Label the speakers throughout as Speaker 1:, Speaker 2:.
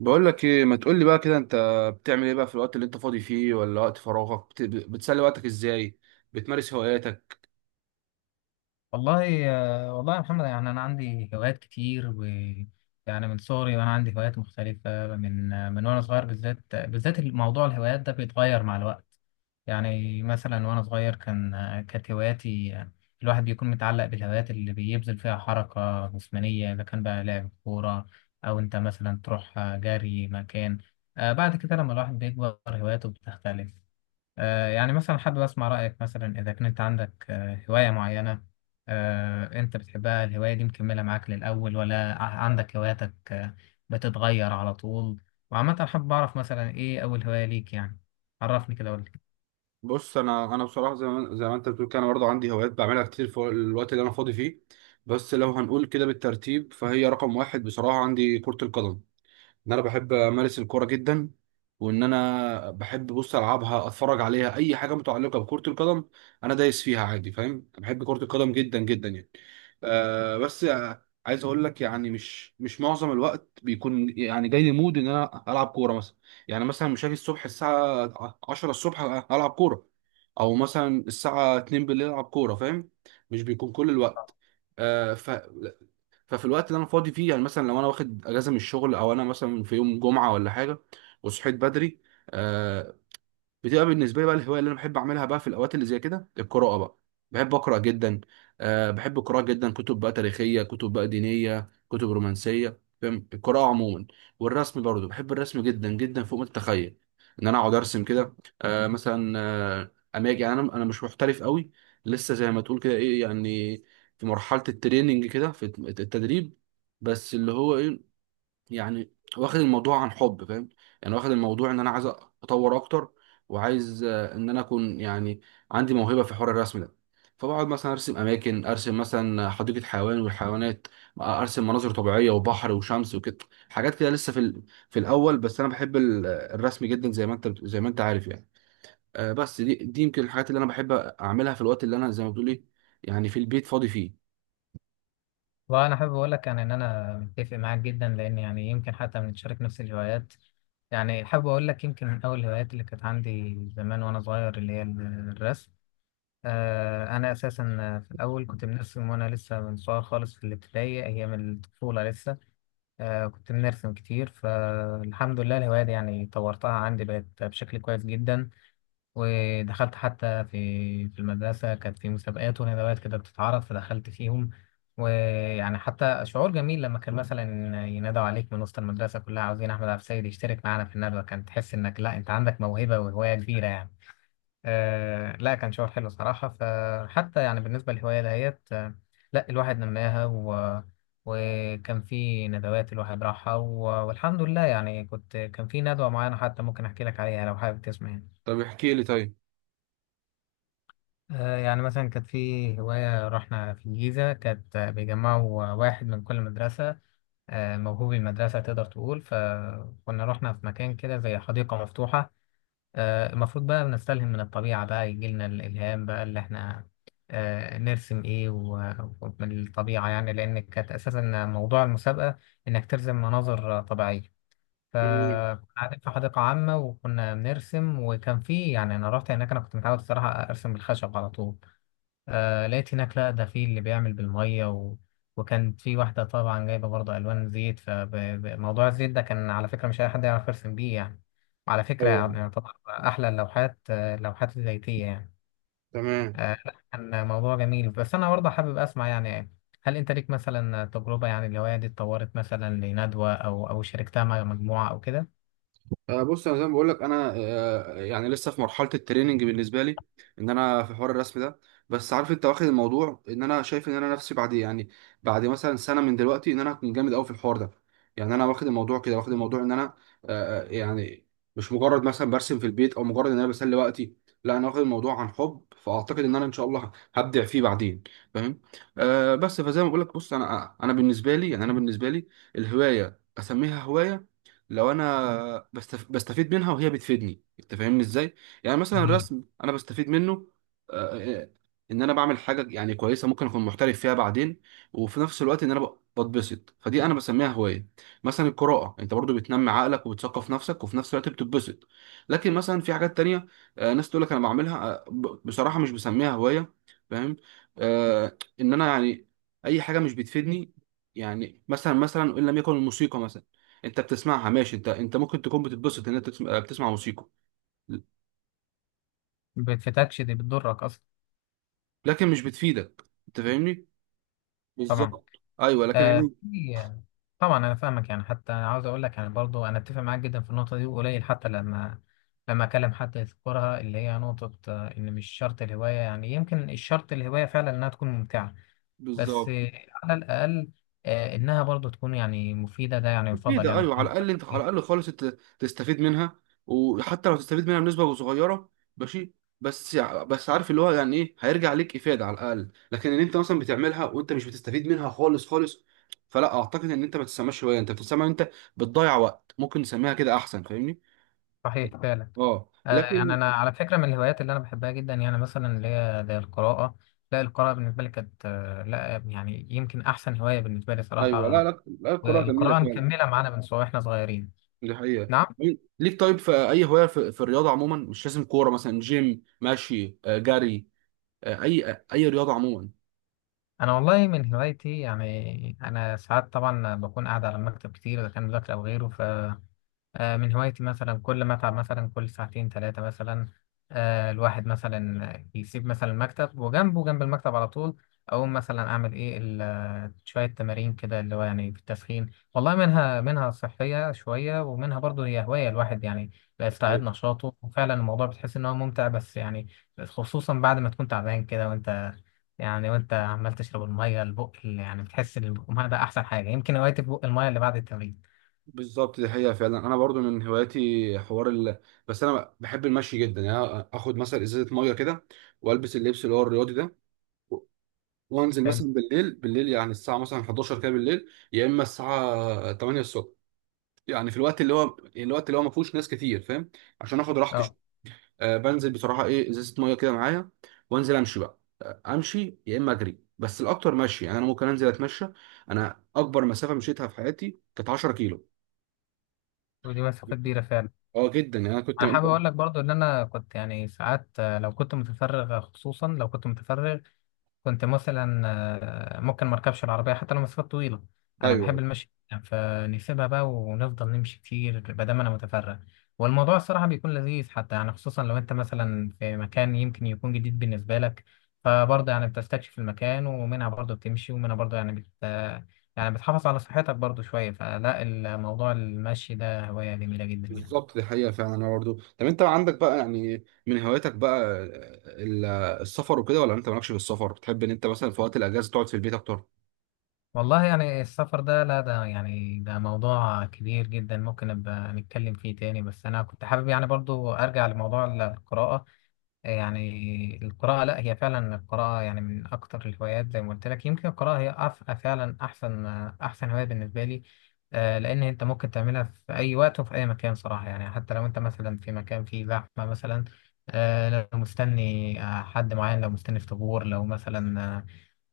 Speaker 1: بقول لك ايه؟ ما تقول لي بقى كده، انت بتعمل ايه بقى في الوقت اللي انت فاضي فيه، ولا وقت فراغك بتسلي وقتك ازاي؟ بتمارس هواياتك؟
Speaker 2: والله والله يا محمد، يعني انا عندي هوايات كتير و يعني من صغري وانا عندي هوايات مختلفه، من وانا صغير، بالذات الموضوع الهوايات ده بيتغير مع الوقت. يعني مثلا وانا صغير كانت هواياتي، الواحد بيكون متعلق بالهوايات اللي بيبذل فيها حركه جسمانيه، اذا كان بقى لعب كوره او انت مثلا تروح جري مكان. بعد كده لما الواحد بيكبر هواياته بتختلف. يعني مثلا حابب أسمع رأيك، مثلا إذا كنت عندك هواية معينة أنت بتحبها، الهواية دي مكملة معاك للأول ولا عندك هواياتك بتتغير على طول؟ وعامة حابب أعرف مثلا إيه أول هواية ليك يعني. عرفني كده قول لي.
Speaker 1: بص، انا بصراحه زي ما زي ما انت بتقول كده، انا برضه عندي هوايات بعملها كتير في الوقت اللي انا فاضي فيه. بس لو هنقول كده بالترتيب، فهي رقم واحد بصراحه عندي كره القدم. ان انا بحب امارس الكوره جدا، وان انا بحب، بص، العبها، اتفرج عليها، اي حاجه متعلقه بكره القدم. انا دايس فيها عادي، فاهم. أنا بحب كره القدم جدا جدا يعني. آه بس آه، عايز اقول لك يعني مش معظم الوقت بيكون يعني جاي لي مود ان انا العب كوره مثلا. يعني مثلا مش هاجي الصبح الساعه 10 الصبح العب كوره، او مثلا الساعه 2 بالليل العب كوره، فاهم؟ مش بيكون كل الوقت. آه ففي الوقت اللي انا فاضي فيه، يعني مثلا لو انا واخد اجازه من الشغل، او انا مثلا في يوم جمعه ولا حاجه وصحيت بدري، آه، بتبقى بالنسبه لي بقى الهوايه اللي انا بحب اعملها بقى في الاوقات اللي زي كده القراءه بقى. بحب اقرا جدا. بحب القراءه جدا، كتب بقى تاريخيه، كتب بقى دينيه، كتب رومانسيه، فاهم، القراءه عموما. والرسم برضو، بحب الرسم جدا جدا فوق ما تتخيل ان انا اقعد ارسم كده. أه مثلا آه، اماجي يعني، انا مش محترف قوي، لسه زي ما تقول كده ايه يعني، في مرحله التريننج كده، في التدريب. بس اللي هو ايه، يعني واخد الموضوع عن حب، فاهم. يعني واخد الموضوع ان انا عايز اطور اكتر، وعايز ان انا اكون يعني عندي موهبه في حوار الرسم ده. فبقعد مثلا ارسم اماكن، ارسم مثلا حديقه حيوان والحيوانات، ارسم مناظر طبيعيه وبحر وشمس وكده، حاجات كده لسه في في الاول. بس انا بحب الرسم جدا، زي ما انت زي ما انت عارف يعني. بس دي يمكن الحاجات اللي انا بحب اعملها في الوقت اللي انا، زي ما بتقول ايه، يعني في البيت فاضي فيه.
Speaker 2: وانا حابب اقول لك يعني ان انا متفق معاك جدا، لان يعني يمكن حتى بنتشارك نفس الهوايات. يعني حابب اقول لك، يمكن من اول الهوايات اللي كانت عندي زمان وانا صغير اللي هي الرسم. أنا أساسا في الأول كنت بنرسم وأنا لسه من صغير خالص، في الابتدائي أيام الطفولة لسه. كنت بنرسم كتير، فالحمد لله الهواية دي يعني طورتها عندي بقت بشكل كويس جدا. ودخلت حتى في المدرسة كانت في مسابقات وندوات كده بتتعرض فدخلت فيهم. ويعني حتى شعور جميل لما كان مثلا ينادوا عليك من وسط المدرسة كلها عاوزين أحمد عبد السيد يشترك معانا في الندوة، كان تحس إنك لا أنت عندك موهبة وهواية كبيرة يعني. لا كان شعور حلو صراحة، فحتى يعني بالنسبة للهواية دهيت لا الواحد نماها، وكان في ندوات الواحد راحها، والحمد لله يعني. كنت كان في ندوة معينة حتى ممكن أحكي لك عليها لو حابب تسمع يعني.
Speaker 1: طب احكي لي طيب.
Speaker 2: يعني مثلا كانت في هواية، رحنا في الجيزة، كانت بيجمعوا واحد من كل مدرسة موهوب، المدرسة تقدر تقول. فكنا رحنا في مكان كده زي حديقة مفتوحة. المفروض بقى بنستلهم من الطبيعة بقى، يجيلنا الإلهام بقى اللي احنا نرسم ايه ومن الطبيعة، يعني لأن كانت أساسا موضوع المسابقة إنك ترسم مناظر طبيعية.
Speaker 1: تمام.
Speaker 2: فكنا قاعدين في حديقة عامة وكنا بنرسم وكان في، يعني أنا رحت هناك، أنا كنت متعود الصراحة أرسم بالخشب على طول. لقيت هناك لا ده في اللي بيعمل بالمية، وكانت في واحدة طبعا جايبة برضه ألوان زيت، فموضوع الزيت ده كان على فكرة مش أي حد يعرف يرسم بيه يعني. وعلى فكرة
Speaker 1: ايوه.
Speaker 2: يعني يعتبر أحلى اللوحات اللوحات الزيتية يعني.
Speaker 1: تمام.
Speaker 2: لا كان موضوع جميل، بس أنا برضه حابب أسمع يعني: هل أنت ليك مثلا تجربة يعني الهواية دي اتطورت مثلا لندوة أو أو شاركتها مع مجموعة أو كده؟
Speaker 1: بص، انا زي ما بقول لك انا، يعني لسه في مرحله التريننج بالنسبه لي، ان انا في حوار الرسم ده. بس عارف انت، واخد الموضوع ان انا شايف ان انا نفسي بعد يعني بعد مثلا سنه من دلوقتي ان انا هكون جامد قوي في الحوار ده. يعني انا واخد الموضوع كده، واخد الموضوع ان انا يعني مش مجرد مثلا برسم في البيت، او مجرد ان انا بسلي وقتي. لا، انا واخد الموضوع عن حب، فاعتقد ان انا ان شاء الله هبدع فيه بعدين، فاهم. آه بس فزي ما بقول لك، بص، انا بالنسبه لي يعني، انا بالنسبه لي الهوايه اسميها هوايه لو انا بستفيد منها وهي بتفيدني، انت فاهمني ازاي. يعني مثلا
Speaker 2: جميل.
Speaker 1: الرسم انا بستفيد منه. آه، آه، ان انا بعمل حاجه يعني كويسه، ممكن اكون محترف فيها بعدين، وفي نفس الوقت ان انا بتبسط، فدي انا بسميها هوايه. مثلا القراءه، انت برضو بتنمي عقلك وبتثقف نفسك، وفي نفس الوقت بتتبسط. لكن مثلا في حاجات تانية، ناس تقول لك انا بعملها، بصراحه مش بسميها هوايه، فاهم. ان انا يعني اي حاجه مش بتفيدني. يعني مثلا، مثلا، ان لم يكن الموسيقى مثلا، انت بتسمعها ماشي، انت ممكن تكون بتتبسط ان انت تسمع، بتسمع موسيقى،
Speaker 2: بتفتكش دي بتضرك أصلا.
Speaker 1: لكن مش بتفيدك، انت فاهمني.
Speaker 2: طبعا
Speaker 1: بالظبط، ايوه، لكن هي
Speaker 2: آه، في طبعا انا فاهمك، يعني حتى عاوز اقول لك يعني برضو انا اتفق معاك جدا في النقطه دي. وقليل حتى لما اكلم حد يذكرها، اللي هي نقطه ان مش شرط الهوايه يعني، يمكن الشرط الهوايه فعلا انها تكون ممتعه. بس
Speaker 1: بالظبط.
Speaker 2: على الاقل انها برضو تكون يعني مفيده، ده يعني يفضل
Speaker 1: مفيدة،
Speaker 2: يعني
Speaker 1: ايوه، على
Speaker 2: تكون الهوايه
Speaker 1: الاقل انت، على
Speaker 2: مفيدة.
Speaker 1: الاقل خالص انت تستفيد منها، وحتى لو تستفيد منها بنسبه صغيره ماشي. بس عارف، اللي هو يعني ايه هيرجع ليك افاده على الاقل. لكن ان انت مثلا بتعملها وانت مش بتستفيد منها خالص خالص، فلا اعتقد ان انت، ما تسمعش هوايه، انت بتسمع انت بتضيع وقت، ممكن نسميها كده احسن، فاهمني.
Speaker 2: صحيح فعلا.
Speaker 1: اه
Speaker 2: يعني
Speaker 1: لكن،
Speaker 2: انا على فكره، من الهوايات اللي انا بحبها جدا يعني مثلا اللي هي زي القراءه. لا القراءه بالنسبه لي كانت لا يعني يمكن احسن هوايه بالنسبه لي
Speaker 1: ايوه، لا
Speaker 2: صراحه.
Speaker 1: لا لا، الكوره جميله
Speaker 2: والقراءة
Speaker 1: فعلا.
Speaker 2: مكملة معانا من سوا واحنا صغيرين.
Speaker 1: دي حقيقه.
Speaker 2: نعم.
Speaker 1: ليك طيب في اي هوايه في, في الرياضه عموما، مش لازم كوره، مثلا جيم ماشي، جري، اي رياضه عموما؟
Speaker 2: أنا والله من هوايتي، يعني أنا ساعات طبعا بكون قاعد على المكتب كتير إذا كان مذاكرة أو غيره. من هوايتي مثلا كل ما اتعب، مثلا كل ساعتين 3 مثلا الواحد مثلا يسيب مثلا المكتب وجنبه، جنب المكتب على طول أقوم مثلا أعمل إيه شوية تمارين كده، اللي هو يعني في التسخين والله. منها صحية شوية ومنها برضه هي هواية الواحد يعني بيستعيد
Speaker 1: ايوه
Speaker 2: نشاطه. وفعلا الموضوع بتحس إن هو ممتع بس يعني، خصوصا بعد ما تكون تعبان كده، وأنت يعني وأنت عمال تشرب المية البق اللي يعني بتحس إن البق المية ده أحسن حاجة. يمكن هوايتي بق المية اللي بعد التمرين.
Speaker 1: بالظبط، دي حقيقه فعلا. انا برضو من هواياتي حوار بس انا بحب المشي جدا. يعني أنا اخد مثلا ازازه ميه كده، والبس اللبس اللي هو الرياضي ده، و- وانزل
Speaker 2: حلو.
Speaker 1: مثلا بالليل يعني الساعه مثلا 11 كده بالليل، يا اما الساعه 8 الصبح. يعني في الوقت اللي هو، الوقت اللي هو ما فيهوش ناس كتير، فاهم، عشان اخد
Speaker 2: اه.
Speaker 1: راحتي. بنزل بصراحه ايه، ازازه ميه كده معايا، وانزل امشي بقى، امشي يا اما اجري، بس الاكتر مشي يعني. انا ممكن انزل اتمشى. انا اكبر مسافه مشيتها في حياتي كانت 10 كيلو.
Speaker 2: ودي مسافة كبيرة فعلا.
Speaker 1: اه جدا، يعني انا كنت.
Speaker 2: أنا حابب أقول لك برضو إن أنا كنت يعني ساعات لو كنت متفرغ، خصوصا لو كنت متفرغ كنت مثلا ممكن مركبش العربية حتى لو مسافات طويلة. أنا بحب
Speaker 1: ايوه
Speaker 2: المشي جداً، فنسيبها بقى ونفضل نمشي كتير بدل ما، دام أنا متفرغ. والموضوع الصراحة بيكون لذيذ حتى يعني، خصوصا لو أنت مثلا في مكان يمكن يكون جديد بالنسبة لك، فبرضه يعني بتستكشف المكان، ومنها برضه بتمشي ومنها برضه يعني بت، يعني بتحافظ على صحتك برضه شوية، فلا الموضوع المشي ده هواية جميلة جدا يعني.
Speaker 1: بالظبط، دي حقيقه فعلا. انا برضه، طب انت عندك بقى يعني من هواياتك بقى ال- السفر وكده، ولا انت مالكش في السفر، بتحب ان انت مثلا في وقت الاجازه تقعد في البيت اكتر؟
Speaker 2: والله يعني السفر ده، لا ده يعني ده موضوع كبير جدا ممكن نبقى نتكلم فيه تاني، بس أنا كنت حابب يعني برضو أرجع لموضوع القراءة. يعني القراءة لا هي فعلا، القراءة يعني من أكتر الهوايات زي ما قلت لك. يمكن القراءة هي فعلا أحسن هواية بالنسبة لي. لأن أنت ممكن تعملها في أي وقت وفي أي مكان صراحة، يعني حتى لو أنت مثلا في مكان فيه زحمة مثلا لو مستني حد معين، لو مستني في طابور، لو مثلا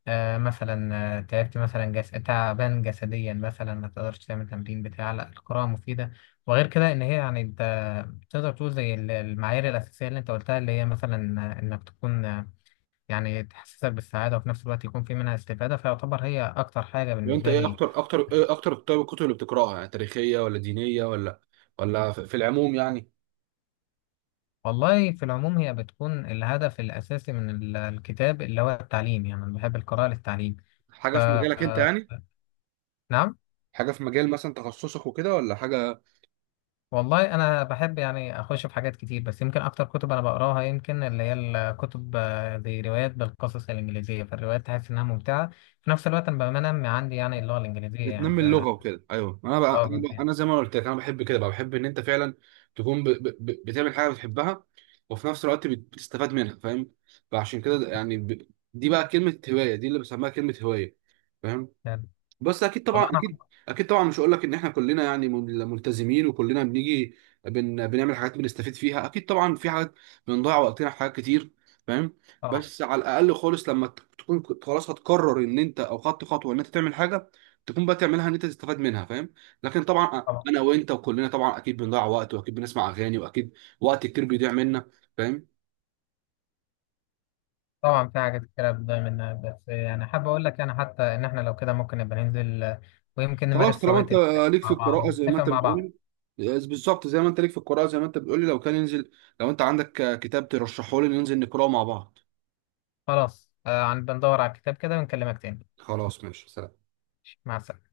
Speaker 2: آه، مثلا تعبت مثلا تعبان جسديا مثلا، ما تقدرش تعمل تمرين بتاع، لا القراءة مفيدة. وغير كده ان هي يعني انت تقدر تقول زي المعايير الأساسية اللي انت قلتها اللي هي مثلا انك تكون يعني تحسسك بالسعادة، وفي نفس الوقت يكون في منها استفادة، فيعتبر هي أكتر حاجة
Speaker 1: وانت
Speaker 2: بالنسبة
Speaker 1: ايه
Speaker 2: لي.
Speaker 1: اكتر، اكتر ايه اكتر؟ طيب الكتب اللي بتقراها يعني، تاريخيه ولا دينيه، ولا ولا في، في العموم يعني؟
Speaker 2: والله في العموم هي بتكون الهدف الأساسي من الكتاب، اللي هو التعليم يعني. أنا بحب القراءة للتعليم، ف
Speaker 1: حاجه في مجالك انت
Speaker 2: آه،
Speaker 1: يعني،
Speaker 2: نعم.
Speaker 1: حاجه في مجال مثلا تخصصك وكده، ولا حاجه؟
Speaker 2: والله انا بحب يعني اخش في حاجات كتير، بس يمكن اكتر كتب انا بقراها يمكن اللي هي الكتب زي روايات بالقصص الانجليزيه، فالروايات تحس انها ممتعه. في نفس الوقت انا بنمي عندي يعني اللغه الانجليزيه يعني
Speaker 1: بتنمي
Speaker 2: ف.
Speaker 1: اللغه وكده، ايوه. ما انا بقى،
Speaker 2: اه
Speaker 1: انا
Speaker 2: بالظبط.
Speaker 1: بقى انا زي ما قلت لك، انا بحب كده بقى، بحب ان انت فعلا تكون بتعمل حاجه بتحبها، وفي نفس الوقت بتستفاد منها، فاهم. فعشان كده يعني دي بقى كلمه هوايه دي اللي بسميها كلمه هوايه، فاهم.
Speaker 2: يعني
Speaker 1: بس اكيد طبعا،
Speaker 2: والله انا.
Speaker 1: اكيد. اكيد طبعا مش هقول لك ان احنا كلنا يعني ملتزمين، وكلنا بنيجي بنعمل حاجات بنستفيد فيها. اكيد طبعا في حاجات بنضيع وقتنا في حاجات كتير، فاهم.
Speaker 2: طبعا
Speaker 1: بس على الاقل خالص، لما تكون كنت خلاص هتقرر ان انت، او خدت خطوه ان انت تعمل حاجه، تكون بقى تعملها ان انت تستفاد منها، فاهم. لكن طبعا
Speaker 2: طبعا
Speaker 1: انا وانت وكلنا طبعا، اكيد بنضيع وقت، واكيد بنسمع اغاني، واكيد وقت كتير بيضيع منا، فاهم.
Speaker 2: طبعا في حاجات كتير بتضيع منها، بس يعني حابب اقول لك يعني حتى ان احنا لو كده ممكن نبقى ننزل ويمكن
Speaker 1: خلاص،
Speaker 2: نمارس
Speaker 1: طالما
Speaker 2: هوايات
Speaker 1: انت
Speaker 2: المشي
Speaker 1: ليك في
Speaker 2: مع بعض
Speaker 1: القراءة زي ما
Speaker 2: ونتفق
Speaker 1: انت
Speaker 2: مع بعض.
Speaker 1: بتقولي، بالظبط، زي ما انت ليك في القراءة زي ما انت بتقولي، لو كان ينزل، لو انت عندك كتاب ترشحه لي ننزل نقراه مع بعض.
Speaker 2: خلاص عن بندور على الكتاب كده ونكلمك تاني.
Speaker 1: خلاص ماشي، سلام.
Speaker 2: مع السلامه.